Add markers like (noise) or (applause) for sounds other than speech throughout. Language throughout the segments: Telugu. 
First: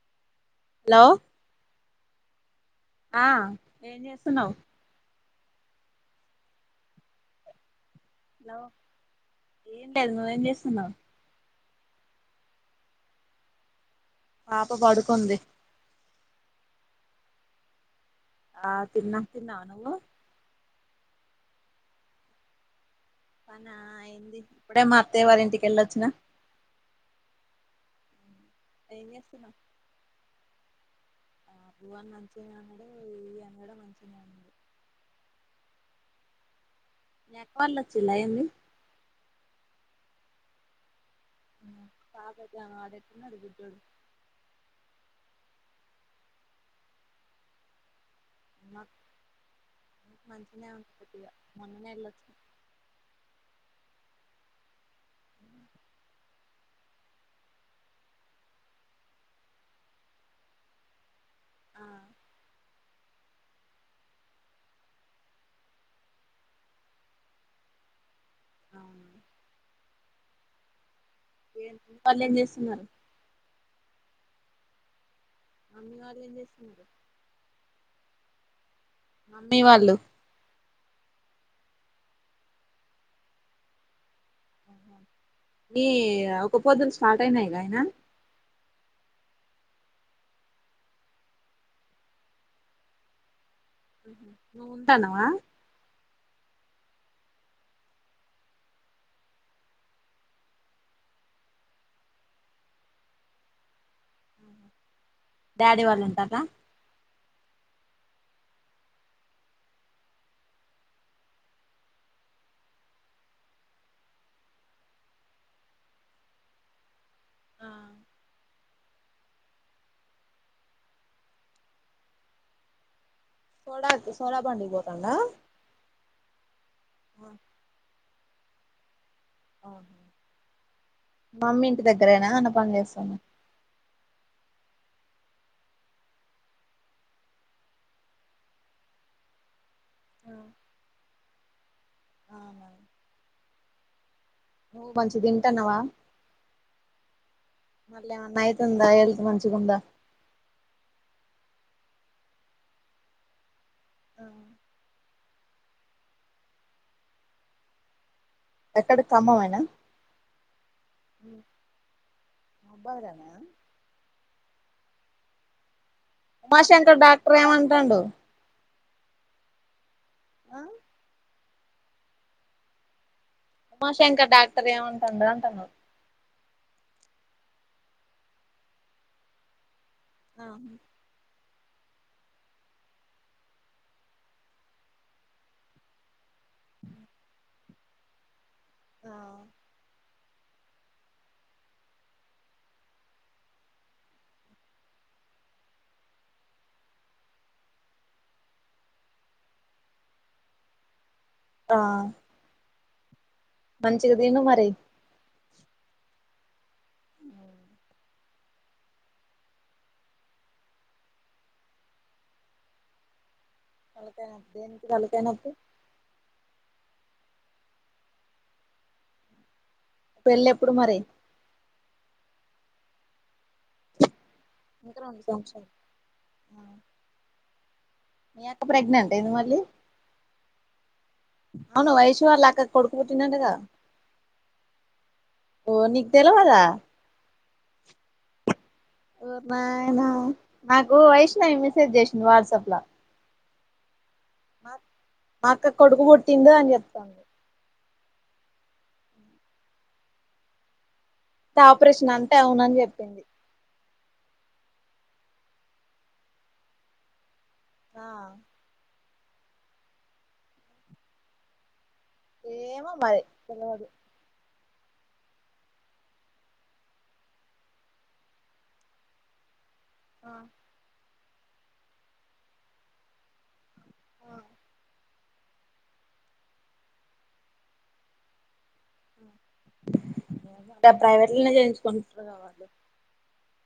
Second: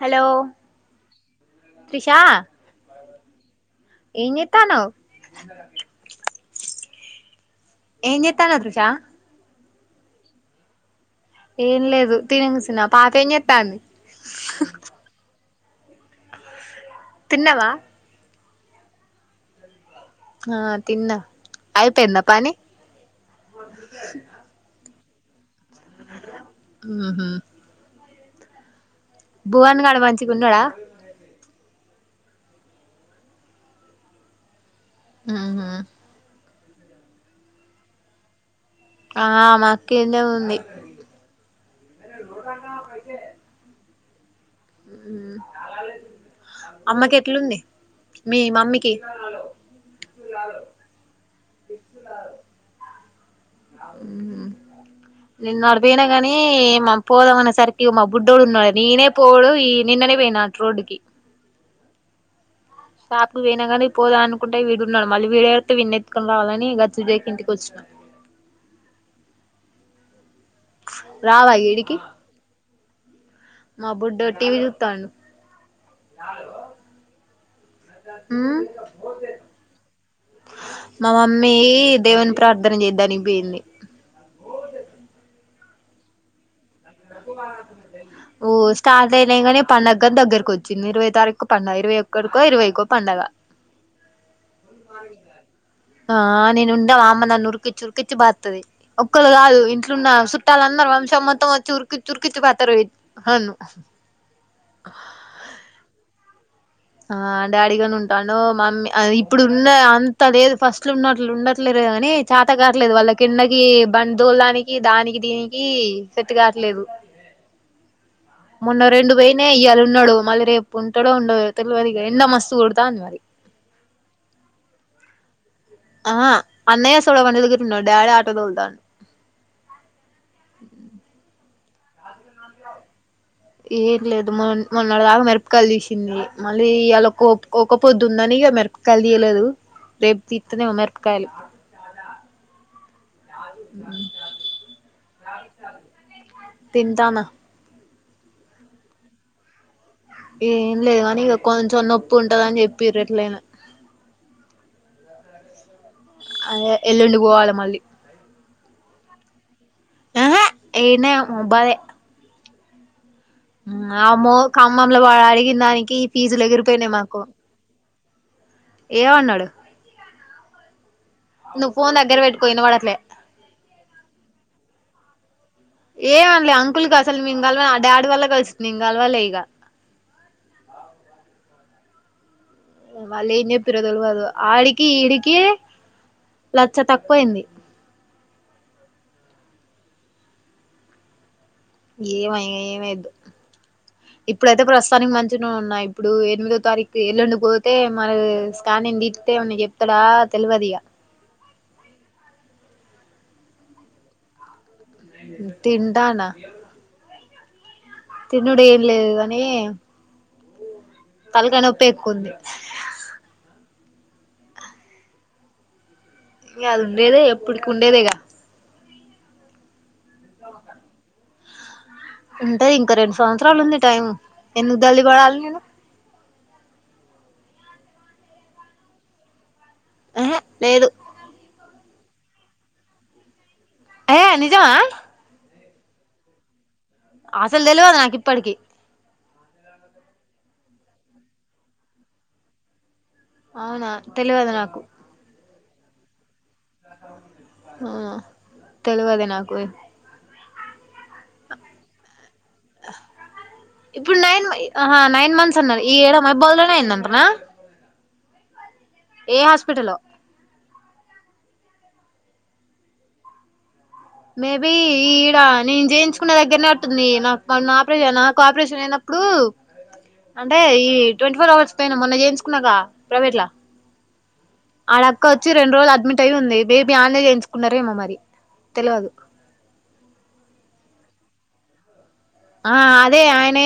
హలో హలో త్రిషా ఆ ఏం చెత్తన్నావ్ ఏం చెత్తాన్నవ్ త్రిష ఏంలేదు నువు ఏంచేస్తున్నావ్ ఏం లేదు తిని కుసున్న పాపేం చెత్తాన్ది? పాప పడుకుంది. తిన్నవా? ఆ తిన్న తిన్నావా నువ్వు? ఆ తిన్న అయిపోయింద పనీ పనా అయింది ఇప్పుడే మా అత్తయ్య వాళ్ళ ఇంటికి వెళ్ళొచ్చిన ఉహు ఏం చేస్తున్నావు భువన్ గాడు మంచిగున్నాడా భువాన్ మంచిగనే ఉన్నాడు మీ అన్నగూడ మంచిగానే ఉన్నాడు. ఆహా మీ అక్క వాళ్ళు ఒచ్చిల్లా ఏంది? ఆ మా అక్క ఈడనే ఉంది. (unintelligible) ఉమ్ అమ్మకి ఎట్లుంది? మీ మాక్ మమ్మీకి మంచిగనే ఉంది ఇగ మొన్ననే ఎల్లోచ్చినం. ఉమ్ నేనడిపోయనుకాని పోదామ అనే సరికి మా బుడ్డోడు ఉన్నాడు. నేనే పోడు ఈ నిన్ననే పోయినా నాట్రోడుకి ఆ షాపుకి పోయినా కానీ పోదాం అనుకుంటే విడున్నాడు మళ్ళీ వీడెడితే విన్నెత్తుకొని రావాలని గప్చ్ దేక ఇంటికొచ్చినా. అవును రావా ఈడికి వాళ్లేం చేస్తున్నారు? మా బుడ్డోడు టీవీ చూతాండు. మమ్మీ వాళ్ళు ఏం చేస్తున్నారు? ఊ మమ్మీ వాళ్ళు మా మమ్మీ దేవుని ప్రార్థన చేద్దానికి పోయింది. ఈ యాకోబ్ ఓస్ స్టార్ట్ అయినాయి గానీ పండగనేదగ్గరకు వచ్చింది. ఇరవై తారీకు పండగ ఇరవై ఒకటికో, ఇరవైకో పండగ. నువ్వు ఉంటానవా? ఆ నేను ఉండ మా అమ్మ నన్ను ఉరికిచ్చి, ఉరికిచ్చి బాదుతది. ఒకళ్ళు కాదు ఇంట్లున్న సుట్టాల అందరూ వంశం మొత్తం వచ్చి ఉరికిచ్చి ఉరికిచ్చి బాదుతరు హన్ను డాడీ వాళ్ళు ఉంటార్రా? ఆ డాడీగానే ఉంటాను మమ్మీ ఆ ఇప్పుడున్న అంత లేదు ఫస్ట్ లు ఉన్నట్లు ఉండట్లేరిగా. కానీ చాత కాట్లేదు వాళ్ళ కిందకి బందోలానికి దానికి దీనికి సెట్టు కాట్లేదు. మొన్న రెండు పోయినాయి ఇయ్యాలున్నాడు మళ్ళీ రేపు ఉంటడో ఉండడో తెలవదు ఇగ ఎండ మస్తు కొడతాంది మరి సోడండి సోడా బండికి పోతాండా? ఆ అన్నయ సోడ బండి దగ్గర ఉన్నాడు. డాడీ ఆటో తొలతా అ మమ్మీ ఇంటి దగ్గరేనా ఏమన్నా పని చేస్తందా? ఏం లేదు మొ మొన్నడదాకా మిరపకాయలు తీసింది. మళ్ళీ ఇయాలా ఒక ఒకపొద్ధుందని ఇగ మిరపకాయలు తీయలేదు. రేపు తీత్తదేమో మిరపకాయలు అవునా జాను జాను నువ్వు మంచిగ తింటాన్నవా? తింటానా మళ్ళీ ఏమన్నా అయితుందా హెల్త్ మంచిగుందా? ఏం లేవనీ ఇక కొంచెం నొప్పి ఉంటదని చెప్పిరు ఎట్లైన హా అదే ఎల్లుండి పోవాల మళ్ళీ ఎక్కడ ఖమ్మమేనా ఆహా ఈడ్నె ముబదే మౌబద్లన అమ్మో ఖమ్మంలో వాడు అడిగిందానికి ఫీజులు ఎగిరిపోయినాయ్ ఉమాశంకర్ మాకు డాక్టర్ ఏమంటాండు ఏమన్నాడు అ నువ్ ఫోన్ దగ్గర వెట్టుకో ఇనవడట్లే ఉమాశంకర్ డాక్టర్ ఏమంటండు అంటన్నా? అంకుల్గ అసలు మేం గల్వ ఆ డాడ్వల్ల గల్స్ నేన్గల్వలే ఇగ ఆ వాల్లెంజేప్పిర్రో దెల్వదూ ఆడికి ఈడికి లచ్చ తక్కువైంది ఆ ఏమో ఇగ ఏమేయొద్దు ఇప్పుడైతే ప్రస్తానికి మంచనే ఉన్నా ఇప్పుడు ఎనిమిదో తారీక్కు ఎల్లుండి పోతే మరి స్కానింగ్ తిత్ తె ఎమన్న జెప్తడా తెల్వదిగా ఆ మంచిగదిను మరి తింటాన (unintelligible) తినుడెం న్లేదు గనీ తల్కాయ్ నొప్పే ఎక్కువుంది తలకాయ్ నోప్పి దేనికి తల్కాయ్ నోప్పి ఇంగ అది ఉండేదే ఎప్పుడికి ఉండేదేగా పెళ్లెప్పుడు మరి ఉంటది ఇంకా రెండు సంవత్సరాలు ఉంది టైము ఎందుకు ఇంకా దల్లి రెండు బడాలి నేను సంవత్సరాలు మీ అక్క ప్రెగ్నెంటయిందా మళ్ళీ ఎహే లేదు ఔను వైషు వాళ్ళక్కకు కొడుకుపుట్టిండు గా ఏ నిజమా ఓ నిక్ తెలవదా ఆసల్ దెల్వద్ నాకిప్పటికిీ ఒర్నాయనా నాకు వైష్ణవి మిసేజ్ జేసింద్ వాట్సాప్ల ఔనా తెలవదు నాకు ఆక్కకు కొడుకు పుట్టిండు అని చెప్తాంది ఆ తెలువది నాకుఎ ఆపరేషనా అంటే ఔనజ్జేప్పింది ఇప్పుడు నైన్ మ అహ నైన్ మంత్స్ అన్నది ఈఏడ మౌబాద్ లోనే అయిందంటనా ఆ ఏ హాస్పిటలో ఏమో మరి తెలువదు మేబీ ఈడ నీన్ జేయించుకునే దగ్గర్నే అటుంది నాకు మొన్న ఆపరేషన్ నాకు ఆపరేషన్ అయినప్పుడు అంటే ఈ ట్వంటీ ఫోర్ అవర్స్ పైన్ మొన్న జేయించుకున్నాగా ప్రైవేట్లా అ వాళ్ళ అక్చొచ్చి రెండ్రోజులు అడ్మిటయి ఉంది మేబీ అన్నే జేయించుకున్నారేమో మరి తెలవదు ఇన్నే జేయించుకోం ఆ అదే ఆయనే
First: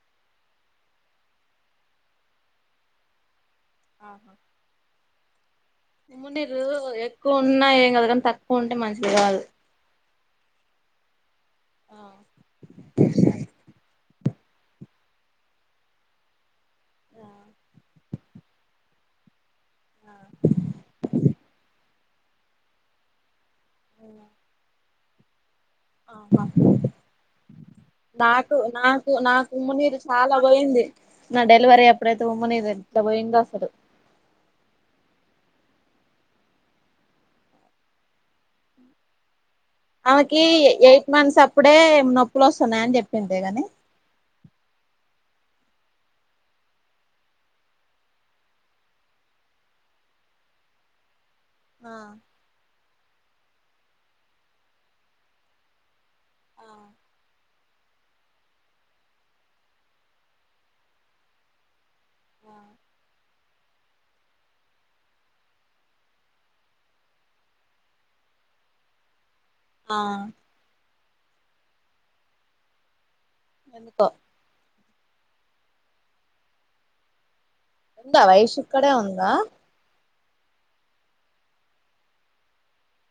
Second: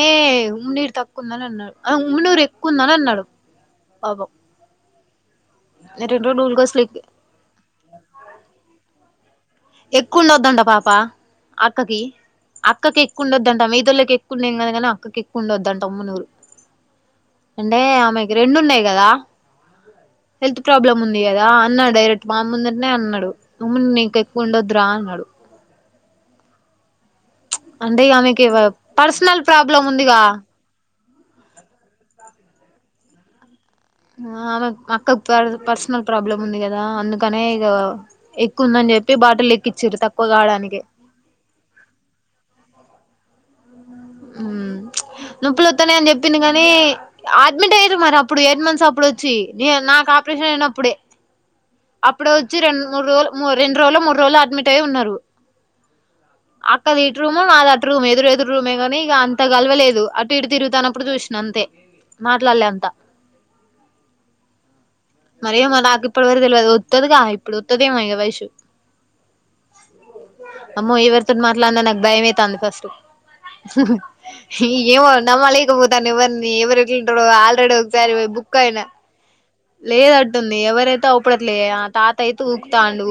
ఉమ్మినీరు తక్కువుందని అన్నాడు ఆ ఉమ్మునూరు ఎక్కువుందని అన్నడు ఆహా రెండు రోజులు ఉమ్మునీరు గ్లూకోస్లు ఎక్కువ ఉన్నా ఏంకాదు గానీ తక్కువుంటే మంచిది గాదు ఎక్కువుండొద్దంట పాప అక్కకి ఆ అక్కకి ఎక్కువుండొద్దంట మిగతొల్లకి ఎక్ క్కున్న ఎం కాదు గానీ అక్కకెక్కువుండొద్దంట ఉమ్మునూరు అంటే ఆమె రెండున్నాయ్ గదా హెల్త్ ప్రాబ్లమ్ ఉంది గదా అన్నా డైరెక్ మాముందట్నే అన్నాడు రా అన్నాడు అవున అంద్ దాకు నాకు నాకు ఉమ్మనీరు ఉందిగా చాలా పోయింది నా డెలివరీ అప్పుడైతే ఉమ్మనీర్ త్త పోయిందో అసలు అ ఆమెక్ మా అక్కకు పర్సనల్ ప్రాబ్లం ఉంది గదా అందుకనే ఇగ ఎక్కువ ఉందాన్ పెట్టి బాటిల్ ఎక్కిచ్చిరు తక్కువ ఆమెకి కావడానికి ఎయిట్ మంత్స్ అప్పుడే నొప్పులోస్తున్నాయి అని చెప్పింటే గాని మ్మ్ నొప్పులొత్తాన్నయ్ అని జేప్పింది గానీ అ అడ్మిట్ అయ్యిరు మరి అప్పుడు ఎయిట్ మంత్స్ అప్పుడు వచ్చి నాకు అప్రెషన్ అయినప్పుడే ఆ అప్పుడే ఒచ్చి రెండు మూడు రోజులు రెండు రోజులో మూడు రోజులో అడ్మిట్ అయి ఉన్నారు అక్కది ఇటు రూమ్ నాది అటు రూమ్ ఎదురు ఎదురూ మే గనీ ఇగ అంత గలవలేదు అటు ఇటు తిరుగుతానప్పుడు చూసిన అంతే మాట్లాడలే అంత మరేమో నాక్ ఇప్పుడి వరకు తెల్వదు ఒత్తది గా ఆమె ఇప్పుడు ఒత్తదేమో ఇగ వైషూ ఆ ఎవరితోటి మాట్లాడినా నాకు భయమైతాంది ఫస్ట్ ఎందుకో పోతాను ఎవరిని ఎవరు ఎట్లుంటరో ఆల్రెడీ ఒకసారి ఉందా పొయి బుక్ వైషు అయిన ఇక్కడే ఉందా లేదట్టుంది ఎవరైతే అవుపడట్లే ఆ తాత అయితే ఉరుకుతాండు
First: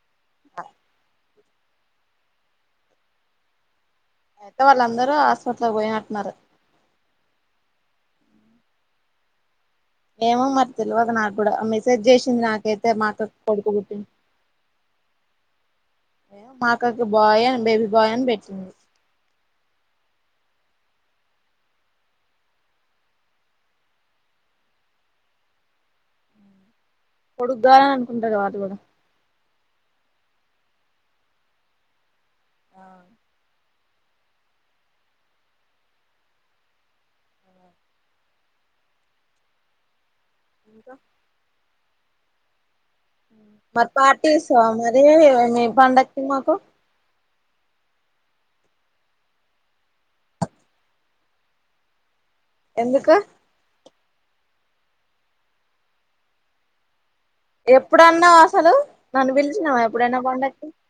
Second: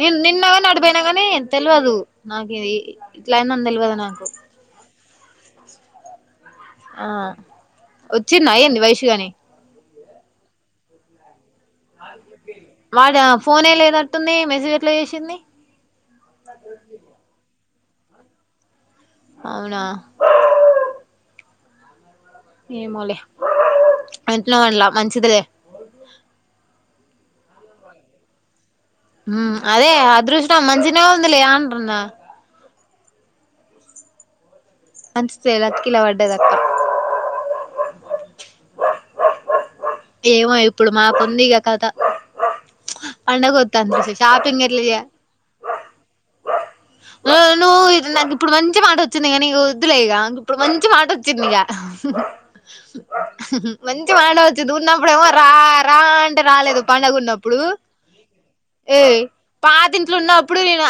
నేన్ నిన్నగాని అటుపోయినా కానీ తెల్వదు నాకు ఇది ఇట్లయిందని తెలియదు నా అయితే వాళ్ళందరూ హాస్పిటల్ పోయినట్టున్నారు ఆ ఒచ్చిందా ఏంది వైషూ గనీ ఏమో మరి తెల్వదు నాకు మెసేజ్ చేసింది నాకైతే మా వాడ అక్కకు కొడుకు ఫోనే బూట్టిన్ను లేనట్టుంది మెసేజ్ ఎట్లా చేసింది మా అక్కకి బాయ్ అని బేబీ బాయ్ అని బెట్టింది అవునా ఏమోలే యెట్లానో ల మంచింది లే కొడుకుగావాలని అనుకుంటారు కదా అట్లానే మ్మ్ అదే అదృష్టం మంచినే ఉందిలే అంటున్న అవును మంచుకులేద కిల పడ్డది అక్క ఏమో ఇప్పుడు ఇంకా మాకు ఉంది ఇగ కథ మరి పండగొత్తాంది పార్టీ షాపింగ్ ఇస్తావా ఎట్లా మరి మీ పండక్కి మాకు ఉను ఇది నాకు ఇప్పుడు మంచి మాట వొచ్చింది నీకు ఒద్దులే ఇక ఇప్పుడు మంచి మాట ఒచ్చింది ఇగా (inaudible) ఎందుకు మంచి మాట వచ్చింది ఉన్నప్పుడెమో రా రా అంటే రాలేదు పండగుం ఎప్పుడన్నావ్ అసలు ఏయ్ నన్ను పిలిచినావా పాతింట్లొ ఎప్పుడైనా ఉన్నప్పుడు పండక్కి నిమ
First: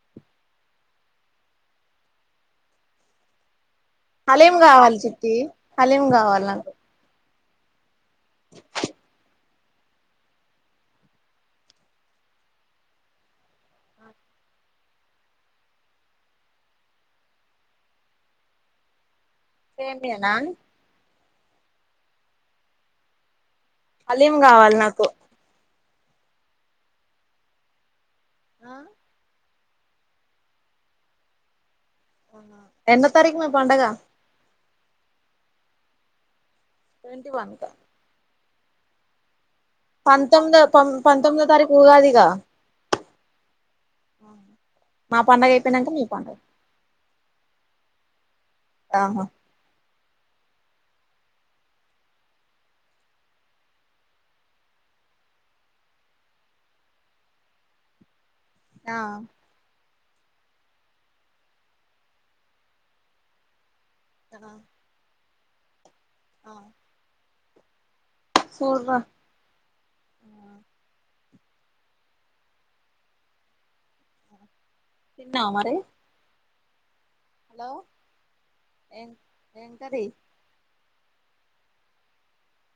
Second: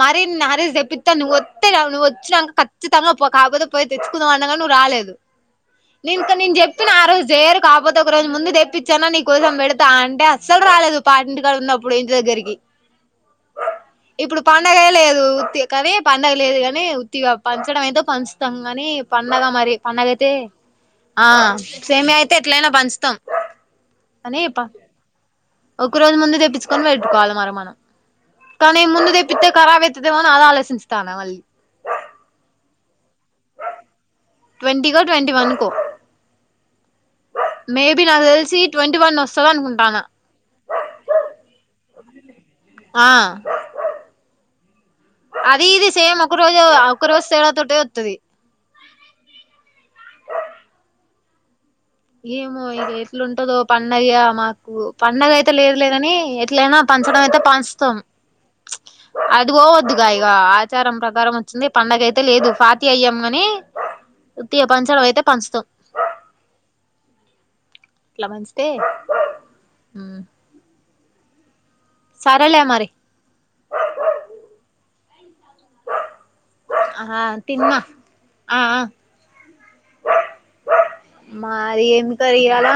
మరిన్ని ఆరంజ్ తెప్పిత్త నువ్వోత్తే గా నువ్వొచ్చినంక కచ్చితంగా పో కాపోతే పోయి తెచ్చుకుందాం అన్నా హలీం గాని నువ్వు కావాలి రాలేదు చిట్టి హలీం నిను కావాలి నీకు నాకు చెప్పిన ఆరోజు కాకపోతే ఒక రోజు ముందు తెప్పిచ్చి అయిన నీకోసం పెడతా అంటే అస్సలు రాలేదు పాతింటికాడ ఉన్నప్పుడు ఇంటి దగ్గరికి ఇప్పుడు పండగే లేదు ఉత్తి గా కానీ పండగ లేదు కానీ ఉత్తిగా పంచడం ఐతే పంచుతం గనీ పండగ మరి పండగైతే సేమియానా ఆ సేమ్యా అయితే ఎట్లెనా పంచుతాం హలీం గావాలి నాకు ఒక్క రోజు ముందు తెప్పించుకొని పెట్టుకోవాలి మరి మనం ఆ తెప్పితే ఖరాబ్ అయితాది ఏమో అని అది ఆలోచించుతాన్న మళ్ళీ ఎన్న తారీఖు నా మీ పండగ ట్వంటి కో ట్వంటీ వన్ కో ట్వంటీ వన్ కా మేబి నాకు తెలిసి ట్వంటీ వన్ వస్ పంతొమ్మిదో తొం పంతొమ్మిదో తారీఖు ఉగాదిగా ఆ మా పండగ అది ఇది అయిపోయినాక మీ సేమ్ పండగ ఒక రోజే ఒక రోజు తేడా తోటే వత్తాది ఆహా ఏమో ఇది ఎట్లుంటదో పండగ మాకు పండగ అయితే లేదు లే గాని ఎట్లయినా ప పంచడం అయితే పంచతాం ఆ అది పోవద్దు ఇగ ఇగ ఆచారం ప్రకారం వచ్చింది పండగ అయితే లేదు ఫాతియ ఇయ్యాము గని ఉత్తిగా పంచడం అయితే పంచుతాం ఆ ఇట్లా పంచితే చూడరా సరె లే మరి తిన్నవ మరి అహ హలో తిన్న ఆ ఆ ఏం ఏం కర్రీ మాది ఏం కర్రి ఇయాల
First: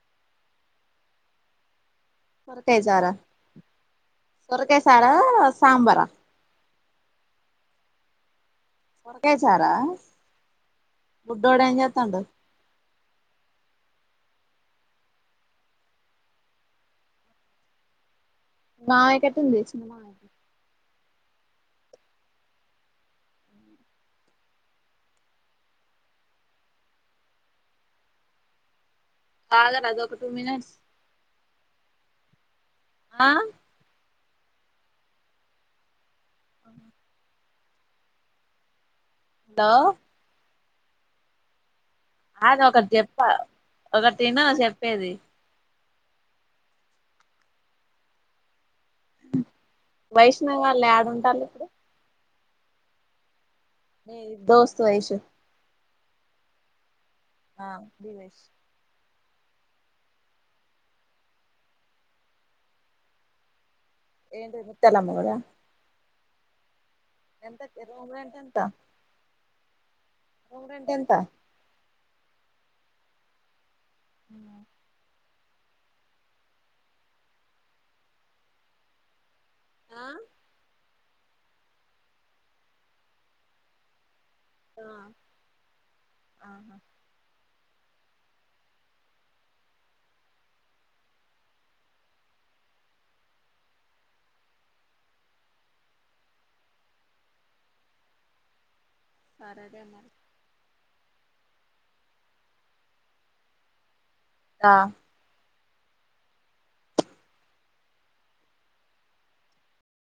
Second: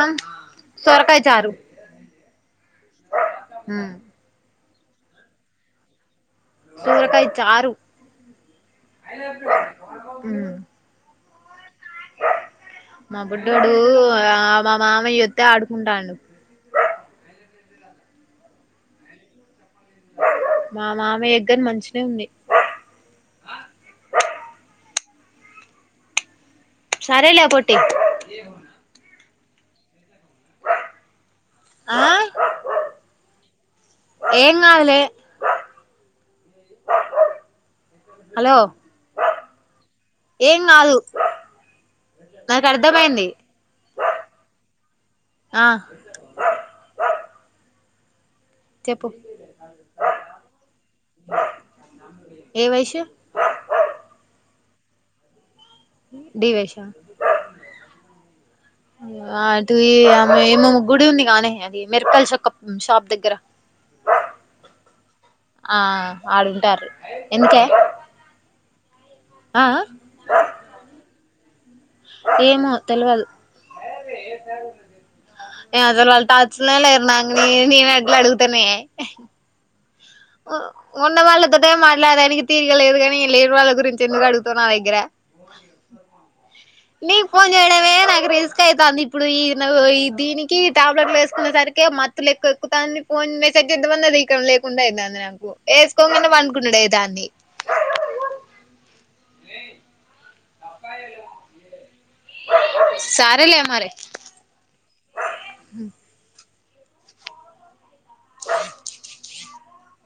సోరకాయ చారు సొరకాయచారా ఉమ్ సోరకాయసారా సాంబార సోరకాయ చారు సోరకాయ చారా ఉమ్ బుడ్డోడు ఏం చేతండు మా బుడ్డోడు ఆ మా మామయ్య వొత్తే ఆడుకుంటాండు మీ మామయ్యకెట్ట ఉంది చేన్ మా మామయ్య కు గాని మంచినే ఉంది సరే లే పొట్టి ఆగరాదు ఒక టూ మినిట్స్ ఆ ఆ ఏం గాదు లే బ్లాంక్ హలో లో ఏం గాదు అగు ఒకటి జెప్తా ఒకటిను చెప్పేది ఆ చెప్పు వైష్ణవి వాళ్ళు యాడుంటాళ్ళు ఇప్పుడు ఏ వైషు నీ దోస్తూ వైషు డి వైషు ఆ అ డి వైషు అటు ఇ ఆ ఎమో గుడి ఉంది గానె అది మిరకాయల షాక్కప్ షాప్ దగ్గర ఏంటిది ముత్యాలమ్మ గూడా ఆడుంటార్రు ఎంత రూమ్ రెంట్ ఎంత ఆ ఆ రూమ్ రెంట్ ఎంత ఏమో తెలువదు బ్లాంక్ (inaudible) నే అసలు వాళ్ళ టాచ్ లనే లేరు నాంగ ని నేను ఎట్లా అడుగుతనే ఆ ఉ ఉన్న వాళ్ళతోటే మాట్లాడానికి తీరిగలేదు కాని లేని వాళ్ళ గురించి ఎందుకు అడు తనవ్ నా ఆ దగ్గర నీ ఫోన్ చేయడమే బ్లాంక్ నాకు రిస్క్ అయితంది ఇప్పుడు ఈ ను దీనికి టాబ్లెట్లు ఎసుకునే సరికె మత్తులెక్క ఎక్కుతంది పోన్ న్ మెసేజ్ చేద్దామన్న రికమ్ లేకుండా అయితాంది నాకు ఏసుకోంగనే పనుకునుడైతాంది సరే రే మరి సరే లె మరే ఆ హ్మ్